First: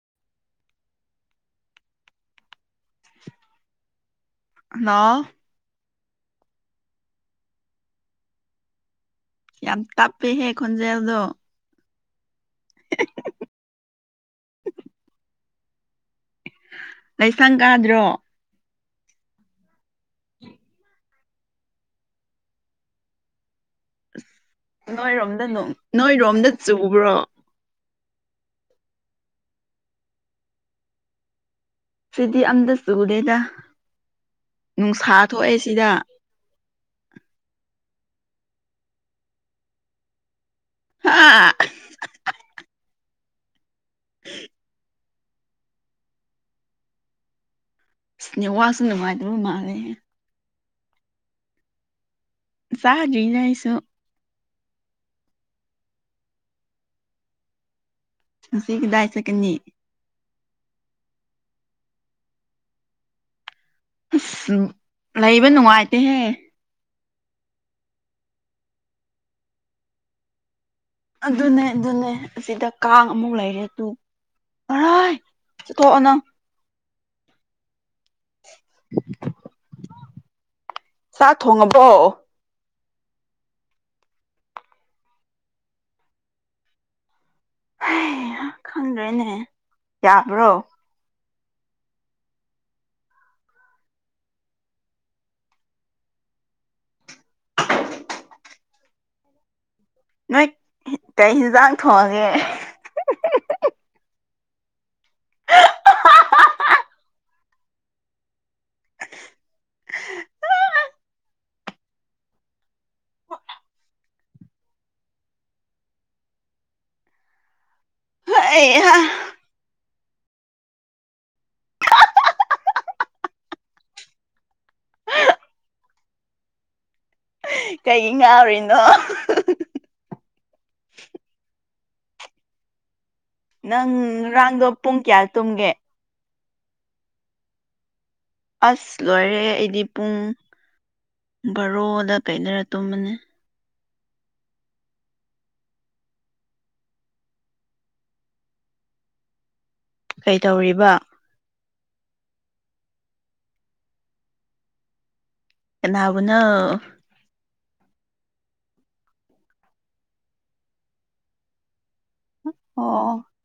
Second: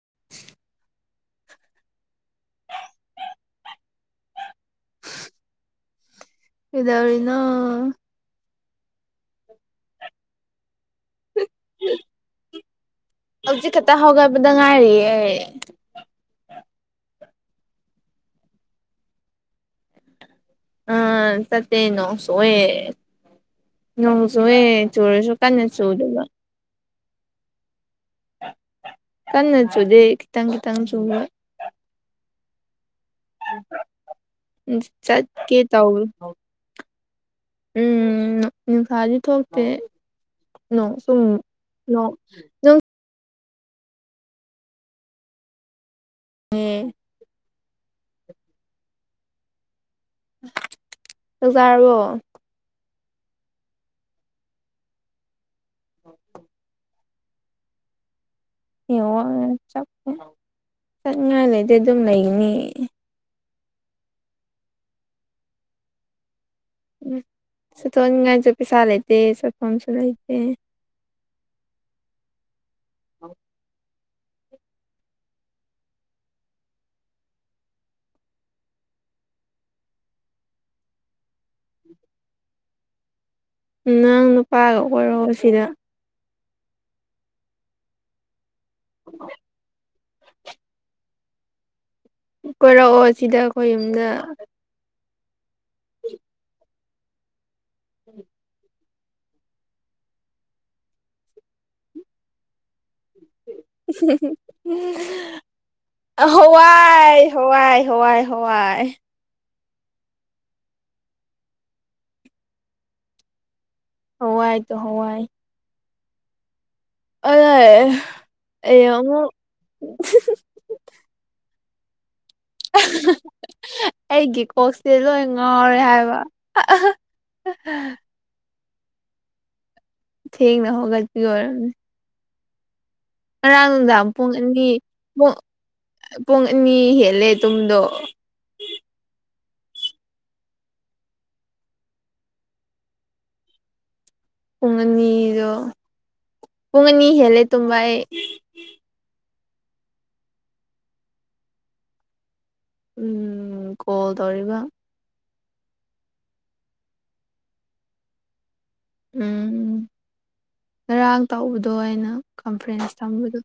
[unintelligible] Hello. ꯀꯩꯗꯧꯔꯤꯅꯣ꯫ ꯌꯥꯝ ꯇꯞꯄꯦꯍꯦ ꯈꯣꯟꯖꯦꯜꯗꯣ꯫ ꯍꯧꯖꯤꯛ ꯈꯛꯇ ꯍꯧꯒꯠꯄꯗ ꯉꯥꯏꯔꯤꯌꯦ꯫ ꯂꯩꯁꯪ ꯀꯥꯗ꯭ꯔꯣ꯫ ꯑ ꯆꯠꯇꯦ ꯅꯣꯡ ꯆꯨꯏꯑꯦ꯫ ꯆꯨꯑꯦ ꯆꯨꯔꯁꯨ ꯀꯟꯅ ꯆꯨꯗꯕ꯫ ꯕ꯭ꯔꯣ꯫ ꯀꯟꯅꯆꯨꯗꯦ ꯀꯈꯤꯇꯪ ꯀꯈꯤꯇꯪ ꯆꯨ ꯑꯗꯨꯗꯤ ꯑꯝꯗ꯫ ꯆꯨꯗꯦꯗ ꯅꯨꯡꯁꯥ ꯊꯣꯛꯑꯦ ꯆꯠꯀꯦ ꯁꯤꯗ꯫ ꯇꯧꯕ ꯎꯝ ꯅꯨꯡꯁꯥꯗꯤ ꯊꯣꯛꯇꯦ꯫ ꯅꯣ ꯍꯥ ꯁꯨꯝ ꯅꯣ꯫ [unintelligible] [unintelligible] ꯁꯦꯅꯦ ꯋꯥꯁꯤ ꯅꯨꯡꯉꯥꯏꯗꯕ ꯃꯥꯟꯂꯦ꯫ ꯆꯛꯖꯥꯔꯕꯣ꯫ ꯆꯗ꯭ꯔꯤꯅ ꯑꯩꯁꯨ꯫ [unintelligible] ꯉꯁꯤ ꯑꯦ ꯀꯗꯥꯏ ꯋꯥ ꯆꯠꯀꯅꯤ [unintelligible] ꯆꯠꯅꯤꯡꯉꯥꯏ ꯂꯩꯇꯦ ꯑꯗꯨꯝ ꯂꯩꯒꯅꯤ꯫ ꯑꯁ ꯂꯩꯕ ꯅꯨꯡꯉꯥꯏꯇꯦꯍꯦ꯫ ꯎꯝ [unintelligible] ꯉꯥꯏꯁꯨ ꯄꯩꯁꯥ ꯂꯩꯇꯦ ꯆꯠꯐꯝꯐꯝꯁꯨ ꯂꯩꯇꯦ꯫ ꯑꯗꯨꯅꯦ ꯑꯗꯨꯅꯦ ꯑꯁꯤꯗ ꯀꯥꯡ ꯑꯃꯨꯛ ꯂꯩꯔꯦ ꯇꯨ꯫ ꯍꯥꯏ ꯆꯊꯣꯛꯑꯣ ꯅꯪ꯫ ꯆꯥꯛ ꯊꯣꯡꯉꯕꯣ꯫ ꯅꯪ ꯅꯨꯄꯥꯒ ꯑꯣꯏꯔꯣ ꯁꯤꯗ꯫ ꯈꯪꯗ꯭ꯔꯦꯅꯦ ꯌꯥꯕ꯭ꯔꯣ꯫ ꯀꯣꯏꯔꯛꯑꯣ ꯁꯤꯗ ꯑꯩꯈꯣꯏ ꯌꯨꯝꯗ꯫ [unintelligible] ꯅꯣꯏ ꯀꯩ ꯍꯦꯟꯁꯥꯡ ꯊꯣꯡꯉꯦ꯫ [unintelligible] ꯍꯋꯥꯏ ꯍꯋꯥꯏ ꯍꯋꯥꯏ ꯍꯋꯥꯏ꯫ ꯍꯋꯥꯏ ꯇ ꯍꯋꯥꯏ꯫ ꯑꯗ ꯑꯦ ꯍꯩꯍꯥ ꯍꯌꯦꯡ ꯑꯃꯨꯛ ꯫ [unintelligible] ꯑꯩꯒꯤ ꯀꯣꯛꯁꯦ ꯂꯣꯏ ꯉꯥꯎꯔꯦ ꯍꯥꯏꯕ꯫ ꯀꯩꯒꯤ [unintelligible] ꯊꯦꯡꯅ ꯍꯧꯒꯠꯄꯩ ꯑꯣꯏꯔꯝꯅꯤ꯫ ꯉꯔꯥꯡ ꯅꯪ ꯅꯨꯡꯗꯥꯡ ꯄꯨꯡ ꯑꯅꯤ ꯉꯔꯥꯡꯗꯣ ꯀꯌꯥ ꯄꯨꯡ꯫ ꯇꯨꯝꯒꯦ ꯄꯨꯡ ꯑꯅꯤ ꯍꯦꯜꯂꯦ ꯇꯨꯝꯗꯣ꯫ ꯑꯁ ꯂꯣꯏꯔꯦ꯫ ꯑꯩꯗꯤ ꯄꯨꯡ ꯕꯥꯔꯣꯗ ꯀꯥꯏꯗꯔ ꯇꯨꯝꯕꯅꯤ꯫ ꯄꯨꯡ ꯑꯅꯤꯗꯣ ꯄꯨꯡ ꯑꯅꯤ ꯍꯦꯜꯂꯦ ꯇꯨꯝꯕꯥ ꯑꯩ꯫ ꯀꯩꯇꯧꯔꯤꯕ꯫ ꯎꯝ ꯀꯣꯜ ꯇꯧꯔꯤꯕ꯫ ꯀꯥꯅꯕꯨꯅꯣ꯫ ꯎꯝ ꯉꯔꯥꯡ ꯇꯧꯕꯗꯣ ꯑꯩꯅ꯫ ꯀꯝꯐꯔꯦꯟꯁ ꯑꯣ ꯊꯝꯕꯗꯨ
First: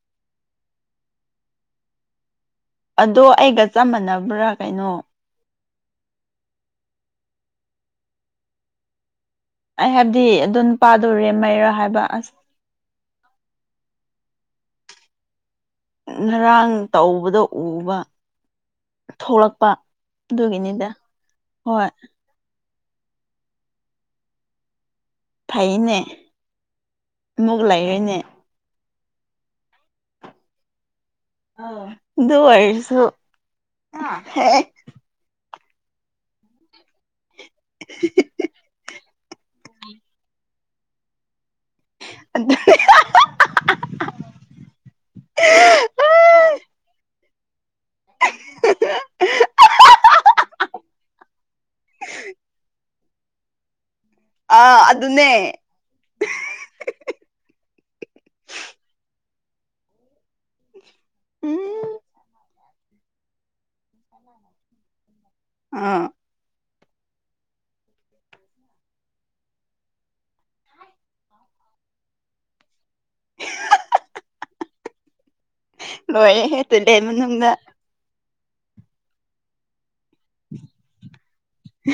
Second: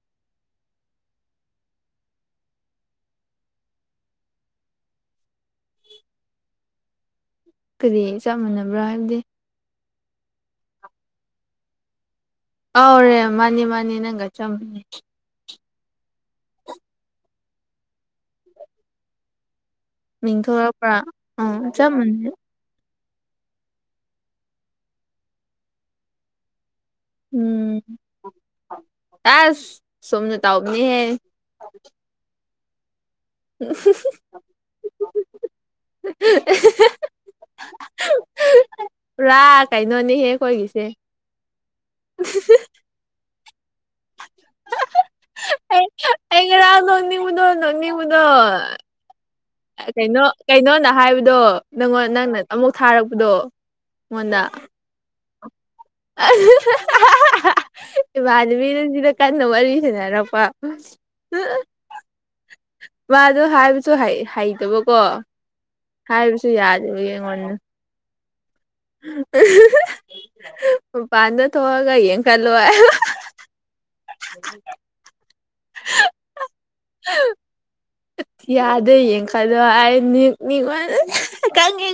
ꯑꯗꯣ ꯑꯩꯒ ꯆꯞ ꯃꯥꯟꯅꯕ꯭ꯔꯥ ꯀꯩꯅꯣ ꯀꯔꯤ ꯆꯞ ꯃꯥꯟꯅꯕ꯭ꯔꯥ ꯍꯥꯏꯕꯗꯤ ꯑꯩ ꯍꯥꯏꯕꯗꯤ ꯑꯗꯨꯝ ꯄꯥꯗꯣꯔꯦ ꯃꯩꯔꯥ ꯍꯥꯏꯕ ꯑꯁ ꯑꯥꯎꯔꯦ ꯃꯥꯅꯤ ꯃꯥꯅꯤ ꯅꯪꯒ ꯆꯝꯕꯅꯦ ꯉꯔꯥꯡ ꯇꯧꯕꯗ ꯎꯕ ꯊꯣꯛꯂꯛꯄ ꯑꯗꯨꯒꯤꯅꯤꯗ ꯃꯤꯡꯈꯂꯄ ꯑ ꯍꯣꯏ ꯆꯝꯅꯦ ꯊꯥꯏꯅꯦ ꯃꯛ ꯂꯥꯏꯑꯣꯏꯅꯦ ꯇꯁ ꯁꯣꯝꯅ ꯇ ꯑꯣꯅꯤ ꯍꯥꯏꯦ [inaudible] [unintelligible] ꯔꯥ ꯀꯩꯅꯣꯅꯤ ꯍꯦꯛ ꯑꯣꯏꯒꯤꯁꯦ ꯑꯗꯨ ꯑꯩꯥ [unintelligible] ꯅꯤꯡꯉꯗꯣ ꯅꯅꯤ ꯎꯗꯣ ꯀꯩꯅꯣ ꯀꯩꯅꯣꯅ ꯍꯥꯏꯕꯗꯣ ꯅꯪꯉꯣꯟ ꯅꯪꯅ ꯑꯃꯨꯛ ꯊꯥꯔꯛꯄꯗꯣ ꯑ ꯑꯗꯨ ꯑꯗꯨꯅꯦ ꯑ ꯗꯕꯤ ꯅꯁꯤꯗ ꯀꯥꯟꯅ ꯋꯥꯔꯤꯔꯤꯁꯦꯅꯔꯄ ꯎꯝ ꯃꯥꯗꯣ ꯍꯥꯏꯕꯁꯨ ꯍꯩꯇꯕꯀꯣ ꯑꯥ ꯍꯥꯏꯕꯁꯨ ꯌꯥꯗꯕ ꯑꯩꯉꯣꯟꯗ ꯄꯥꯟꯅ ꯊꯑꯒ ꯌꯦ ꯀꯜꯂꯣ ꯑꯗꯨ ꯍꯦ ꯍꯦ ꯇꯦꯗ ꯌꯥꯗ ꯌꯦꯡꯈꯠꯂꯣ ꯑꯩ ꯅꯤꯛꯅꯤꯉꯣꯟ ꯀꯪꯉꯤ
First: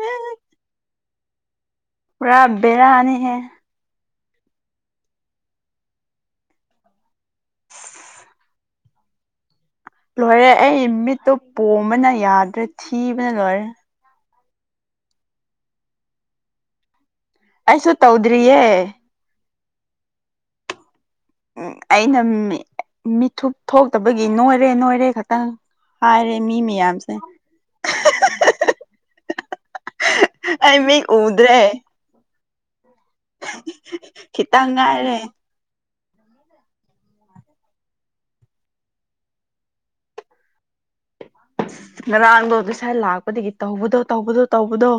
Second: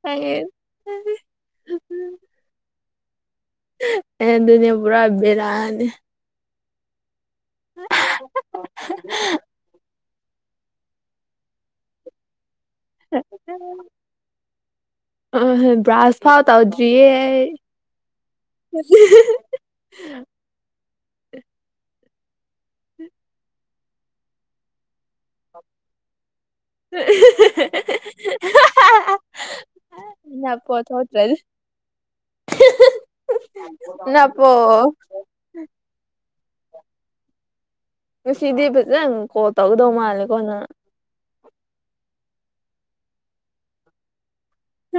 ꯈꯪꯉꯦ ꯑ ꯍꯦ ꯄꯨꯔꯥ ꯕꯔꯥ ꯑꯅꯤ ꯍꯦ ꯑꯦ ꯑꯗꯨꯅ ꯄꯨꯔꯥ ꯕꯦꯔꯥꯅꯤ [unintelligible] ꯂꯣꯏꯔꯦ ꯑꯩ ꯃꯤꯠꯇꯨ ꯄꯣꯝꯕꯅ ꯌꯥꯗ꯭ꯔꯦ ꯊꯤꯕꯅ ꯂꯣꯏꯔꯦ ꯑ ꯍ ꯭ꯔꯥꯁ ꯐꯥꯎ ꯇꯥꯎꯗ꯭ꯔꯤꯌꯦ ꯑꯩꯁꯨ ꯇꯧꯗ꯭ꯔꯤꯌꯦ [unintelligible] [inaudible] ꯎꯝ ꯑꯩꯩꯅ ꯃꯤꯊꯨꯞ ꯊꯣꯛꯇꯕꯒꯤ ꯅꯣꯏꯔꯦ ꯅꯣꯏꯔꯦ ꯈꯛꯇꯪ ꯍꯥꯏꯔꯦ ꯃꯤ ꯃꯌꯥꯝꯁꯦ ꯑꯩ ꯅꯄꯣ ꯑꯩ ꯃꯤ ꯎꯗ꯭ꯔꯦ ꯄꯣ ꯈꯤꯇꯪ ꯉꯥꯏꯔꯦ ꯉꯁꯤꯗꯤ ꯐꯖꯅ ꯀꯣꯜ ꯇꯧꯒꯗꯧ ꯃꯥꯜꯂꯦꯀꯣꯅ ꯑꯁ ꯉꯔꯥꯡꯗꯣ ꯑꯗꯨ ꯁꯥꯏ ꯂꯥꯛꯄꯗꯒꯤ ꯇꯧꯕꯗꯣ ꯇꯧꯕꯗꯣ ꯇꯧꯕꯗꯣ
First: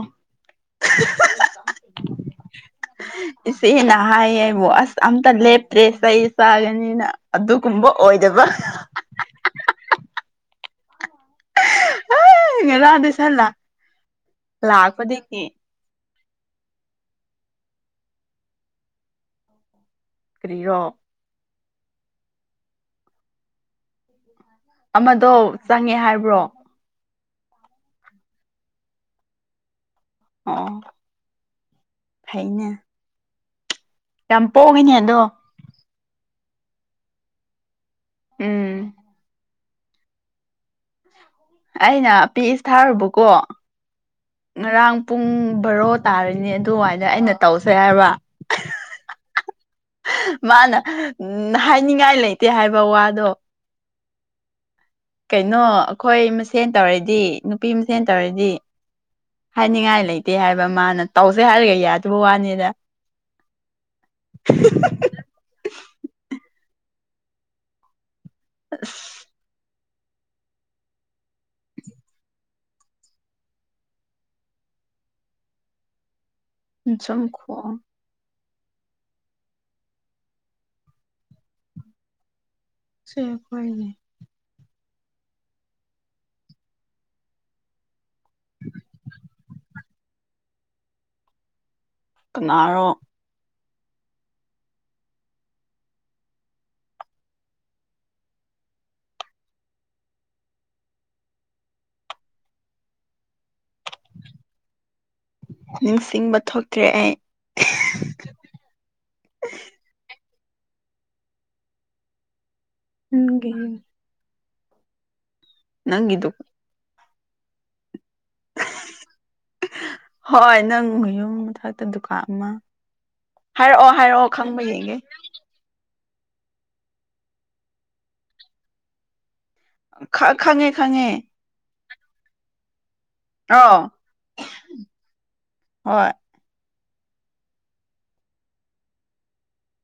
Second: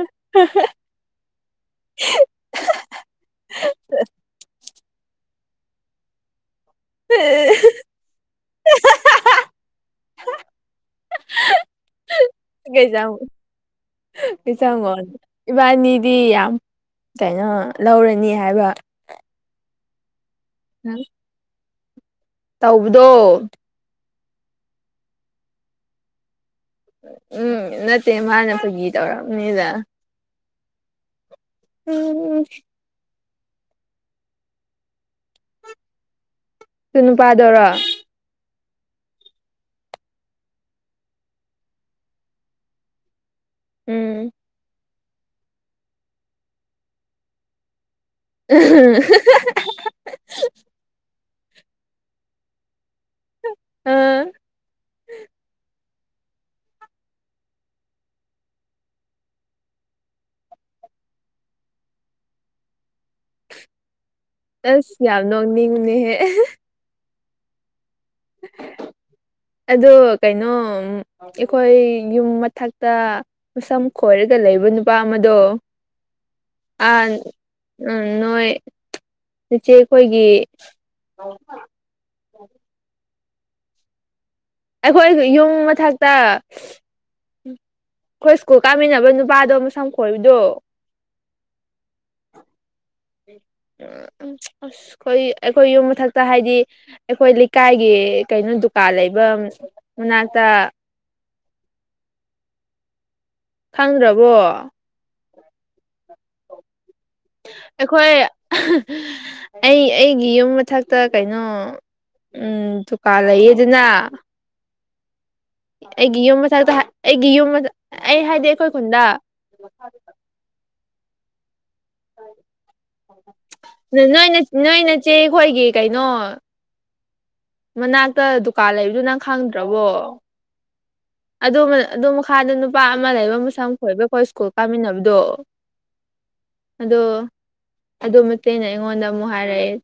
ꯏꯦ ꯅꯍꯁ ꯑꯝꯇ ꯂꯦꯞ꯭ꯔꯦꯁꯩꯁ ꯆꯥꯒꯅꯤꯅ ꯑꯗꯨꯒꯨꯝꯕ ꯑꯣꯏꯗꯕ [inaudible] ꯉꯔꯥꯡ ꯀꯩꯖ ꯗꯨꯁꯥ ꯀꯩꯖꯒꯣꯟ ꯂꯥꯛꯄꯗꯒꯤ ꯏꯕꯥꯅꯤꯗꯤ ꯀꯩꯅꯣ ꯂꯧꯔꯅꯤ ꯍꯥꯏꯕ ꯀꯔꯤꯔꯣ ꯇꯧꯕꯗꯣ ꯑꯃꯗꯣ ꯆꯪꯉꯦ ꯍꯥꯏꯕ꯭ꯔꯣ ꯎꯝ ꯅꯠꯇꯦ ꯃꯥꯅ ꯐꯒꯤ ꯇꯧꯔꯝꯅꯤꯗ ꯑꯣ ꯎꯝ ꯎꯝ ꯐꯩꯅꯦ ꯌꯥꯝ ꯄꯣꯡꯉꯤꯅꯦ ꯑꯗꯣ ꯁꯨ ꯅꯨꯄꯥꯗꯨꯔꯣ ꯎꯝ ꯑꯩꯅ ꯄꯤꯁ ꯊꯥꯔꯨꯕꯀꯣ ꯎꯝ ꯉꯔꯥꯡ ꯄꯨꯡ ꯕꯔꯣ ꯇꯥꯔꯤꯅꯤ ꯑꯗꯨꯋꯥꯏꯗ ꯑꯩꯅ ꯇꯧꯁꯦ ꯍꯥꯏꯕ ꯎ ꯍ ꯃꯥꯅ ꯎꯝ ꯍꯥꯏꯅꯤꯡꯉꯥꯏ ꯂꯩꯇꯦ ꯍꯥꯏꯕ ꯋꯥꯗꯣ ꯎꯝ ꯀꯩꯅꯣ ꯑꯩꯈꯣꯏ ꯃꯁꯦꯟ ꯇꯧꯔꯗꯤ ꯅꯨꯄꯤ ꯃꯁꯦꯟ ꯇꯧꯔꯗꯤ ꯍꯥꯏꯅꯤꯡꯉꯥꯏ ꯂꯩꯇꯦ ꯍꯥꯏꯕ ꯃꯥꯅ ꯇꯧꯁꯦ ꯍꯥꯏꯔꯒ ꯌꯥꯗꯕ ꯋꯥꯅꯤꯗ ꯑꯁ ꯌꯥꯝ ꯅꯣꯡꯅꯤꯡ ꯕꯅꯦꯍꯦ ꯑꯗꯣ ꯀꯩꯅꯣ ꯑꯩꯈꯣꯏ ꯌꯨꯝ ꯃꯊꯛꯇ ꯃꯁꯝ ꯈꯣꯏꯔꯒ ꯂꯩꯕ ꯅꯨꯄꯥ ꯑꯃꯗꯣ ꯑꯥꯟ ꯁꯨꯝ ꯈꯣꯡ ꯎꯝ ꯅꯣꯏ ꯏꯆꯦ ꯈꯣꯏꯒꯤ ꯁꫭꯏ ꯐꫭꯏꯅꯦ ꯑꯩꯈꯣꯏꯒꯤ ꯌꯨꯝ ꯃꯊꯛꯇ ꯑꯩꯈꯣꯏ ꯁ꯭ꯀꯨꯜ ꯀꯥꯃꯤꯟꯅꯕ ꯅꯨꯄꯥꯗꯣ ꯃꯁꯝ ꯈꯣꯏꯕꯗꯣ ꯀꯅꯥꯔꯣ [inaudible] ꯎꯝ ꯑꯁ ꯑꯩꯈꯣꯏ ꯑꯩꯈꯣꯏ ꯌꯨꯝ ꯃꯊꯛꯇ ꯍꯥꯏꯗꯤ ꯑꯩꯈꯣꯏ ꯂꯩꯀꯥꯏꯒꯤ ꯀꯩꯅꯣ ꯗꯨꯀꯥꯟ ꯂꯩꯕ ꯑꯝ ꯎꯅꯥꯛꯇ ꯈꯪꯗ꯭ꯔꯕꯣ ꯅꯤꯡꯁꯤꯡꯕ ꯊꯣꯛ ꯑꯩꯈꯣꯏ ꯑꯍ ꯑꯩ ꯑꯩ ꯒꯤ ꯌꯨꯝ ꯃꯊꯛꯇ ꯀꯩꯅꯣ ꯎꯝ ꯗꯨꯀꯥꯟ ꯅꯪꯒꯤ ꯂꯩꯌꯦꯗꯅ ꯑꯩꯒꯤ ꯅꯪꯒꯤꯗꯨ ꯌꯨꯝ ꯃꯊꯛꯇ ꯑꯩꯒꯤ ꯌꯨꯝ ꯃꯊ ꯑꯩ ꯍꯥꯏꯗꯤ ꯑꯩꯈꯣꯏ ꯈꯨꯟꯗ ꯎ ꯌꯨꯝ ꯃꯊꯛꯇ ꯗꯨꯀꯥꯟ ꯑꯃ ꯍꯥꯏꯔꯛꯑꯣ ꯍꯥꯏꯔꯛꯑꯣ ꯈꯪꯕ ꯌꯦꯡꯒꯦ ꯅꫭ ꯃꯅꯥꯛꯇ ꯗꯨꯀꯥꯟ ꯂꯩꯕꯗꯨ ꯅꯪ ꯈꯪ ꯈ ꯈꯪꯉꯦ ꯈꯪꯉꯦ ꯑꯗꯣ ꯃꯈꯥꯗ ꯅꯨꯄꯥ ꯑꯃ ꯂꯩꯕ ꯃꯨꯁꯝ ꯑꯥꯎ ꯈꯣꯏꯕ ꯈꫭꯏ ꯁ꯭ꯀꯨꯜ ꯀꯥꯃꯤꯟꯅꯕꯗꯣ ꯍꯣꯏ ꯑꯗꯣ ꯑꯗꯨ ꯃꯆꯦꯅ ꯑꯩꯉꯣꯟꯗ ꯑꯃꯨꯛ ꯍꯥꯏꯔꯛꯑꯦ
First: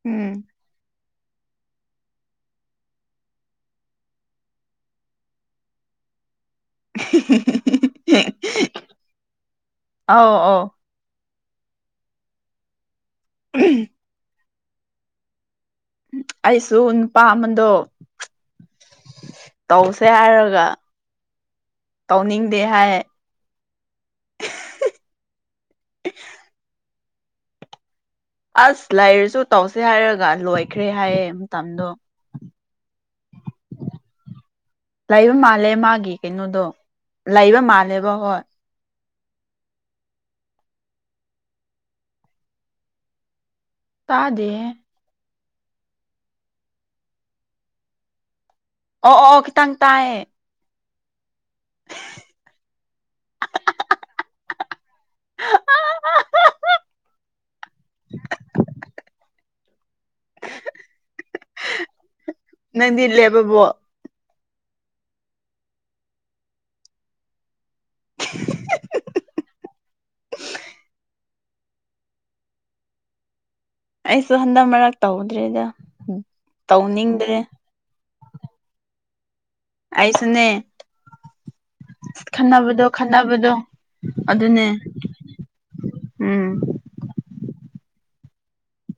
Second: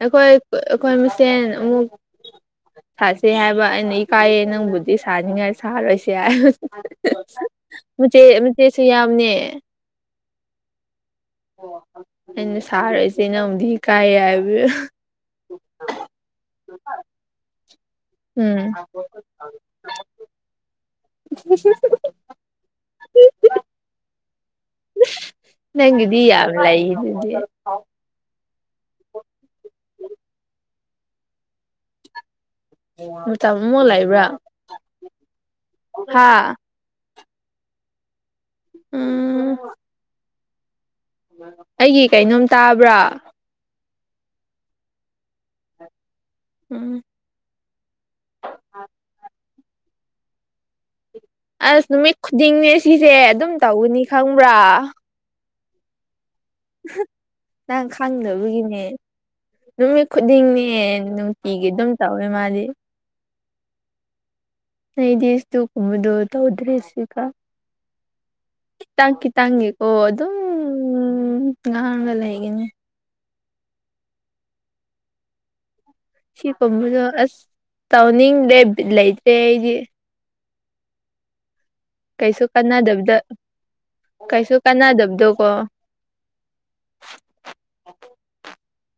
ꯑꯩꯈꯣꯏ ꯎꯝ ꯑ ꯑꯩꯈꯣꯏ ꯃꯁ ꯁꯦꯟ ꯑꯃꯨꯛ ꯁꯥꯁꯦ ꯍꯥꯏꯕ ꯑꯩꯅ ꯏꯀꯥꯏꯌꯦ ꯅꯪꯕꯨꯗꯤ ꯁꯥꯅꯤꯡꯉꯥ ꯁꯥꯔꯣꯏꯁꯦ ꯍꯥꯏꯕ ꯃꯆꯦ ꯃꯆꯦꯁꯨ ꯌꯥꯎꯕꯅꯦ ꯑꯥꯎ ꯑꯧ ꯑꯩꯅ ꯁꯥꯔꯣꯏꯁꯦ ꯅꯕꯨꯨꯗꯤ ꯏꯀꯥꯏꯌꯦ ꯍꯥꯏꯕ ꯑꯩꯁꯨ ꯅꯨꯄꯥ ꯑꯃꯗꯣ ꯎꯝ ꯇꯧꯁꯦ ꯍꯥꯏꯔꯒ ꯇꯧꯅꯤꯡꯗꯦ ꯍꯥꯏ ꯅꯪꯒꯤꯗꯤ ꯌꯥꯝ ꯂꯩꯗꯨꯗꯤ ꯑꯁ ꯂꯩꯔꯁꯨ ꯇꯧꯁꯦ ꯍꯥꯏꯔꯒ ꯂꯣꯏꯈ꯭ꯔꯦ ꯍꯥꯏꯌꯦ ꯃꯇꯝꯗꯣ ꯃꯇꯝ ꯑꯃꯨꯛ ꯂꯩꯕ꯭ꯔꯥ ꯂꯩꯕ ꯃꯥꯜꯂꯦ ꯃꯥꯒꯤ ꯍꯥ ꯀꯩꯅꯣꯗꯣ ꯂꯩꯕ ꯃꯥꯜꯂꯦꯕ ꯍꯣꯏ ꯎꯝ ꯑꯩꯒꯤ ꯀꯩꯅꯣꯝ ꯇꯥꯕ꯭ꯔꯥ ꯇꯥꯗꯦꯍꯦ ꯎꯝ ꯑꯣ ꯑꯣ ꯑꫭ ꯈꯤꯇꯪ ꯇꯥꯏꯌꯦ ꯑꯁ ꯅꯨꯃꯤꯠ ꯈꯨꯗꯤꯡꯅꯦ ꯁꯤꯁꯦ ꯑꯗꯨꯝ ꯇꯧꯒꯅꯤ ꯈꯪꯕ꯭ꯔꯥ ꯑꯍ ꯅꯪ ꯈꯪꯗꯕꯒꯤꯅꯦ ꯅꯨꯃꯤꯠ ꯈꯨꯗꯤꯡꯅꯦ ꯅꯨꯡꯇꯤꯒꯤ ꯑꯗꯨꯝ ꯇꯧꯋꯦ ꯃꯥꯗꯤ ꯕꯕꯣ ꯑꯩꯗꯤ ꯏꯁꯇꯨꯛ ꯀꯨꯃꯕꯗꯨ ꯇꯧꯗ꯭ꯔꯦ ꯁꯤꯀ [inaudible] ꯇꯥꯡ ꯈꯤꯇꯥꯡꯒꯤ ꯀꯣ ꯑꯗꯨꯝ ꯉꯥꯡꯔ ꯂꯩꯒꯅꯤ ꯑꯩꯁꯨ ꯍꯟꯗꯛ ꯃꯔꯛ ꯇꯧꯗ꯭ꯔꯦꯗ ꯁꯤ ꯄꯝꯕꯗꯣ ꯇꯧꯅꯤꯡꯗ꯭ꯔꯦ ꯑꯁ ꯇꯥꯎꯅꯤꯡꯗꯦ ꯕꯤꯠ ꯂꯩ ꯑꯩꯁꯨꯅꯦ ꯀꯩꯁꯨ ꯈꯟꯅꯕꯗꯣ ꯀꯅꯥꯗꯕꯗ ꯈꯟꯅꯕꯗꯣ ꯀꯩꯁꯨ ꯑꯗꯨꯅꯦ ꯀꯥꯅꯗꯕꯗꯣ ꯀꯣ ꯎꯝ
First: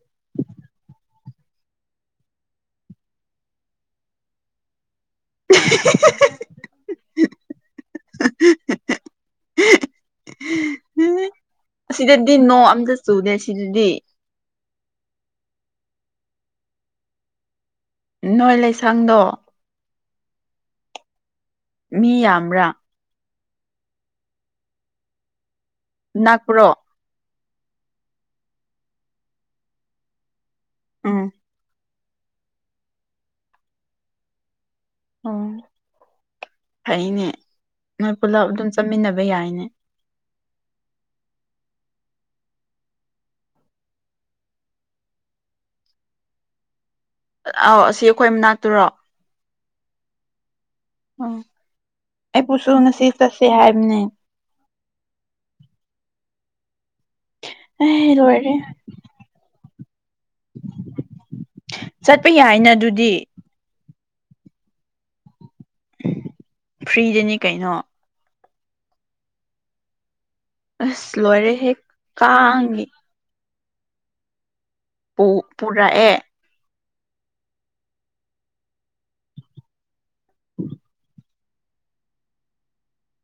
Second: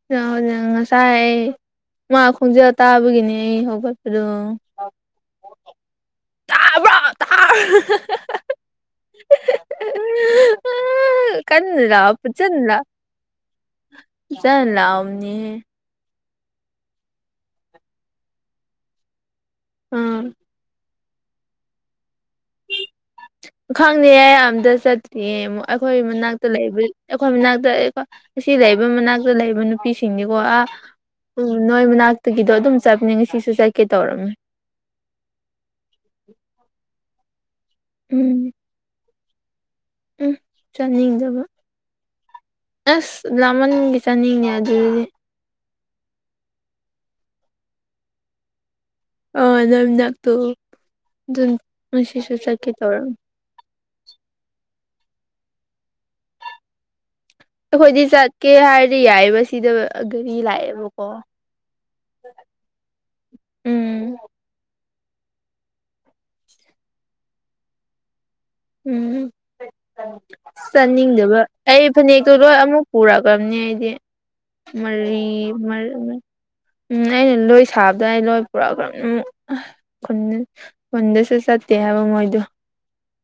ꯅꯥꯎꯅ ꯉꯁꯥꯏ ꯃꯥ ꯈꯣꯡꯖꯦꯜ ꯇꯥꯕꯒꯤꯅꯤ ꯏ ꯍꯧꯒꯠꯄꯗꯣ ꯇꯕ꯭ꯔꯣ ꯇꯥꯔ ꯀꯟꯅ ꯍꯤ ꯂꯥꯎ ꯁꯤꯗꯗꯤ ꯐꯖꯅ ꯅꯣꯡ ꯑꯝꯇ ꯆꯨꯗꯦ ꯁꯤꯗꯗꯤ ꯍꯂꯥꯎ ꯅꯦ ꯅꯣꯏ ꯂꯩꯁꯥꯡꯗꯣ ꯑꯥ ꯃꯤ ꯌꯥꯝꯕꯌ꯭ꯥ ꯈꯪꯗꯦꯌꯦ ꯑꯝꯇ ꯆꯠꯇꯦꯌꯦ ꯃꯣ ꯑꯩꯈꯣꯏ ꯃꯅꯥꯛꯇ ꯅꯛꯄ꯭ꯔꯣ ꯂꯩꯕꯩ ꯈꯣꯏ ꯃꯅꯥꯛꯇꯥ ꯑꯁꯤ ꯂꯩꯕ ꯃꯅꯥꯛꯇ ꯂꯩꯕ ꯅꯨꯄꯤꯁꯤꯡꯅꯤꯀꯣ ꯑ ꯎꯝ ꯅꯣꯏ ꯃꯅꯥꯛ ꯕꯒꯤꯗꯣ ꯑꯗꯨꯝ ꯆꯠꯄꯅꯦ ꯁꯤꯁꯨ ꯆꯠꯀꯦ ꯇꯧꯔꯝꯃꯤ ꯑꯣ ꯐꯩꯅꯦ ꯅꯣꯏ ꯄꯨꯂꯞ ꯎꯝ ꯑꯗꯨꯝ ꯆꯠꯃꯤꯟꯅꯕ ꯌꯥꯏꯅꯦ ꯎꯝ ꯆꯠꯅꯤꯡꯗꯕ ꯑꯁ ꯂꯃꯟ ꯒꯤ ꯆꯅꯤꯡꯉꯦ ꯑꯗꯨꯏ ꯑꯥꯎ ꯑꯁꯤ ꯑꯩꯈꯣꯏ ꯃꯅꯥꯛꯇꯨꯔꯣ ꯑꯣ ꯅꯝꯅꯞ ꯇꯨ ꯑꯧ ꯑꯩꯄꯨꯁꯨ ꯇꯧꯔꯝꯃꯦ ꯉꯁꯤ ꯆꯠꯁꯦ ꯍꯥꯏꯕ ꯅꯦ ꯑꯈꯣꯏꯗꯤ ꯆꯠꯀꯦ ꯂꯣꯏꯔꯦ ꯍꯥꯏꯔꯗꯤ ꯌꯥꯏꯌꯦꯕ ꯁꯤꯗ ꯑꯗꯨꯒꯤ ꯂꯥꯑꯦꯕꯀꯣ ꯆꯠꯄ ꯌꯥꯏꯅ ꯑꯗꯨꯗꯤ ꯎꯝ ꯐ꯭ꯔꯤꯗꯅꯤ ꯀꯩꯅꯣ ꯎꯝ ꯑꯁ ꯆꯠꯅꯤꯡꯗꯕ ꯂꯣꯏꯔꯦ ꯍꯦꯛ ꯑꯩ ꯐꯅꯦꯛꯇꯣ ꯂꯣꯏ ꯑꯃꯨꯛ ꯀꯥꯡꯒꯤ ꯄꯨꯔꯛꯑꯕꯝꯅꯦ ꯑꯩꯗꯤ ꯃꯔꯤ ꯄꯨ ꯃꯔ ꯄꯨꯔꯛꯑꯦ ꯎꯝ ꯅꯩꯅ ꯂꯣꯏ ꯁꯥꯕꯗ ꯑꯩ ꯂꯣꯏ ꯄꯨꯔꯒꯔꯝ ꯑꯝ ꯈꯨꯟ ꯈꯨꯟꯗꯁꯨ ꯆꯠ ꯇꯦ ꯍꯥꯏꯕ ꯃꯣꯏꯗꯨ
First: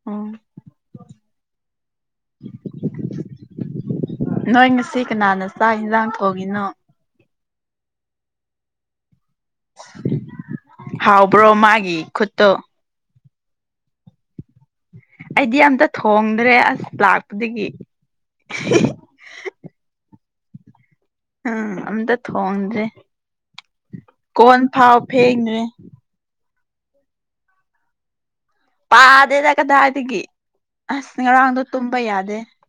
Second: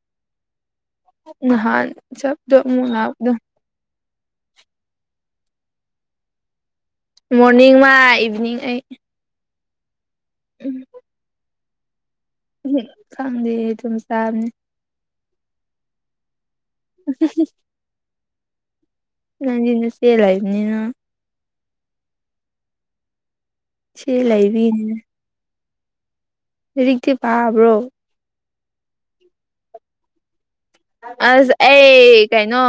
ꯑꯥ ꯅꯥꯍꯥꯟ ꯆꯞꯇ ꯎꯝ ꯂꯥꯛꯕꯗꯨ ꯅꯣꯏ ꯉꯁꯤ ꯀꯅꯥꯅ ꯆꯥꯛ ꯍꯤꯟꯖꯥꯡ ꯊꯣꯡꯏꯤꯅꯣ ꯃꯣꯔꯅꯤꯡ ꯃꯥ ꯏꯚꯤꯅꯤꯡ ꯑꯩ ꯍꯥꯎꯕ꯭ꯔꯣ ꯃꯥꯒꯤ ꯈꯨꯠ ꯎꯍꯨ ꯈꯪꯗꯦ ꯑꯗꯨꯝ ꯆꯕꯅꯦ ꯑꯩꯗꯤ ꯑꯝꯇ ꯊꯣꯡꯗ꯭ꯔꯦ ꯑꯁ ꯂꯥꯛꯄꯗꯒꯤ ꯅꯪꯗꯤ ꯅꯆꯦ ꯂꯩꯕꯅꯤꯅ ꯎꯝ ꯑꯝꯇ ꯊꯣꯡꯗ꯭ꯔꯦ ꯏꯆꯦ ꯀꯣꯟ ꯐꯥꯎ ꯐꯦꯡꯗ꯭ꯔꯦ ꯔꯤꯇꯤ ꯄꯕ꯭ꯔꯣ ꯄꯥꯗꯦꯗ ꯀꯗꯥꯏꯗꯒꯤ ꯑꯁ ꯉꯔꯥꯡꯗꯣ ꯇꯨꯝꯕ ꯑꯩ ꯌꯥꯗꯦ ꯀꯩꯅꯣ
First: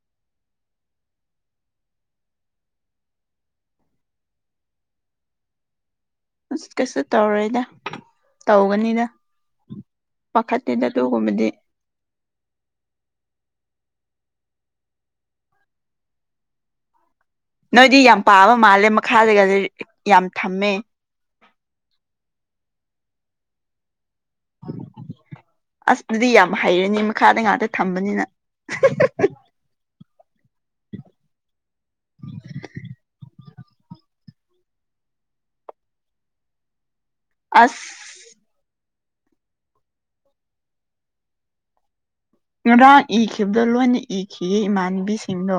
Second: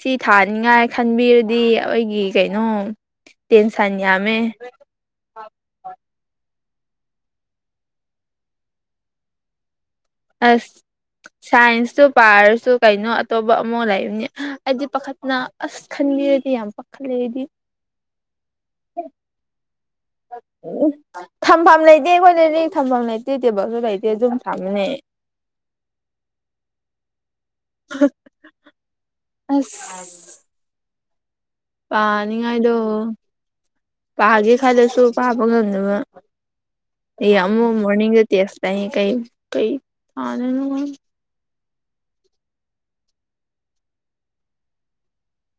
ꯁꯤ ꯊꯥꯅꯤꯡꯉꯥꯏ ꯈꯟꯕꯤꯔꯗꯤ ꯑꯩꯒꯤ ꯀꯩꯅꯣ ꯇꯦꯟꯁꯟ ꯌꯥꯝꯃꯦ ꯑꯁ ꯀꯩꯁꯨ ꯇꯧꯔꯣꯏꯗ ꯇꯧꯒꯅꯤꯗ ꯑꯁ ꯄꯥꯈꯠꯇꯦꯗ ꯑꯗꯨꯒꯨꯝꯕꯗꯤ ꯁꯥꯏꯟꯁ ꯇꯨ ꯄꯥꯔꯁꯨ ꯀꯩꯅꯣ ꯑꯇꯣꯞꯄ ꯑꯃꯨꯛ ꯂꯩꯕꯅꯤ ꯑꯩꯗꯤ ꯄꯥꯈꯠꯄꯅ ꯑꯁ ꯈꯟꯕꯤꯔꯗꯤ ꯌꯥꯝ ꯄꯥꯈꯠ ꯅꯣꯏꯗꯤ ꯌꯥꯝ ꯄꯥꯕ ꯃꯥꯜꯂꯦ ꯃꯈꯥꯗꯒꯗꯤ ꯎꯝ ꯊꯝꯐꯝ ꯂꯩꯇꯦ ꯑꯩꯈꯣꯏ ꯗꯗꯤ ꯊꯝꯕꯝ ꯂꯩꯇꯦ ꯇꯦꯕꯜꯖꯨ ꯂꯩ ꯑꯁ ꯗꯨꯗꯤ ꯌꯥꯝ ꯍꯩꯔꯅꯤ ꯃꯥ ꯃꯈꯥꯗ ꯉꯥꯛꯇ ꯊꯝꯕꯅꯤꯅ ꯑꯥ ꯅꯤꯡꯉꯥꯏꯗꯣ ꯄꯥꯒꯦ ꯈꯜꯂꯁꯨ ꯄꯥꯕ ꯉꯝꯗꯕ ꯑꯩ ꯑꯃꯨꯛ ꯑꯁ ꯃꯣꯔꯅꯤꯡꯗ ꯇꯦꯁ ꯂꯩꯌꯦ ꯀꯩ ꯀꯩ ꯄꯥꯗꯣꯏꯅꯣ ꯈꯪꯗꯦ ꯉꯔꯥꯡ ꯏꯈꯤꯕꯗꯣ ꯂꯣꯏꯅ ꯏꯈꯤꯌꯦ ꯏꯃꯥꯟꯅꯕꯤꯁꯤꯡꯗꯣ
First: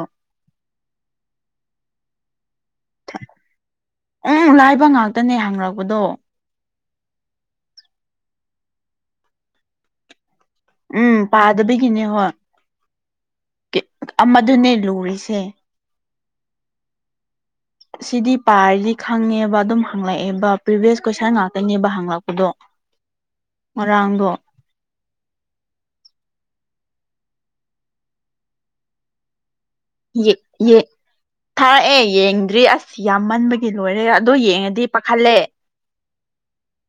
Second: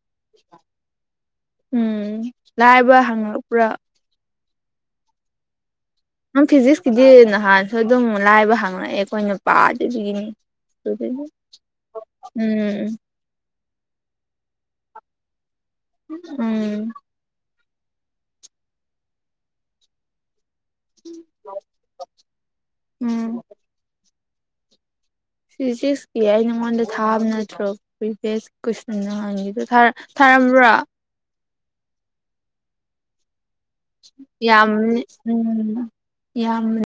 ꯎꯝ ꯂꯥꯏꯕ ꯍꯪꯉꯛꯄ꯭ꯔ ꯎꯝ ꯂꯥꯏꯕ ꯉꯥꯛꯇꯅꯦ ꯍꯪꯉꯛ ꯅꯪ ꯐꯤꯖꯤꯛꯁꯀꯤꯗꯤ ꯅꯍꯥꯟꯁꯨ ꯑꯗꯨꯝ ꯂꯥꯏꯕ ꯍꯪꯂꯛꯑꯦ ꯑꯩꯈꯣꯏꯅ ꯄꯥꯗꯕꯒꯤꯅꯤ ꯎꯝ ꯄꯥꯗꯕꯒꯤꯅꯦ ꯍꯣꯏ ꯎꯝ ꯑꯃꯗꯨꯅꯦ ꯂꯨ ꯔꯤꯁꯦ ꯎꯝ ꯁꯤꯗꯤ ꯄꯥꯔꯗꯤ ꯈꯪꯉꯦꯕ ꯑꯗꯨꯝ ꯍꯪꯂꯛꯑꯦꯕ ꯄ꯭ꯔꯤꯚ꯭ꯌꯁ ꯀꯣꯏꯁꯟ ꯉꯥꯛꯇꯅꯦꯕ ꯍꯪꯉꯛꯄꯗꯣ ꯎꯝ ꯉꯔꯥꯡꯗꯣ ꯐꯤꯖꯤꯛꯁꯀꯤ ꯑꯩ ꯅꯉꯣꯟꯗ ꯊꯥꯕ ꯅꯠꯇ꯭ꯔꯣ ꯄꯔꯤꯚꯦꯁ ꯀꯣꯏꯁꯟ ꯅꯍꯥꯟꯒꯤꯗꯣ ꯊꯥꯔ ꯊꯥꯔꯝꯕ꯭ꯔꯣ ꯊꯥꯥꯔꯛꯑꯦ ꯌꯦꯡꯗ꯭ꯔꯤ ꯑꯁ ꯌꯥꯝꯃꯟꯕꯒꯤ ꯗꯤ ꯂꯣꯏꯔꯦꯗ ꯑꯗꯨ ꯌꯦꯡꯉꯗꯤ ꯌꯥꯝꯕꯅꯤ ꯄꯥꯈꯠꯂꯦ ꯎꯝ ꯌꯥꯝꯕꯅꯤ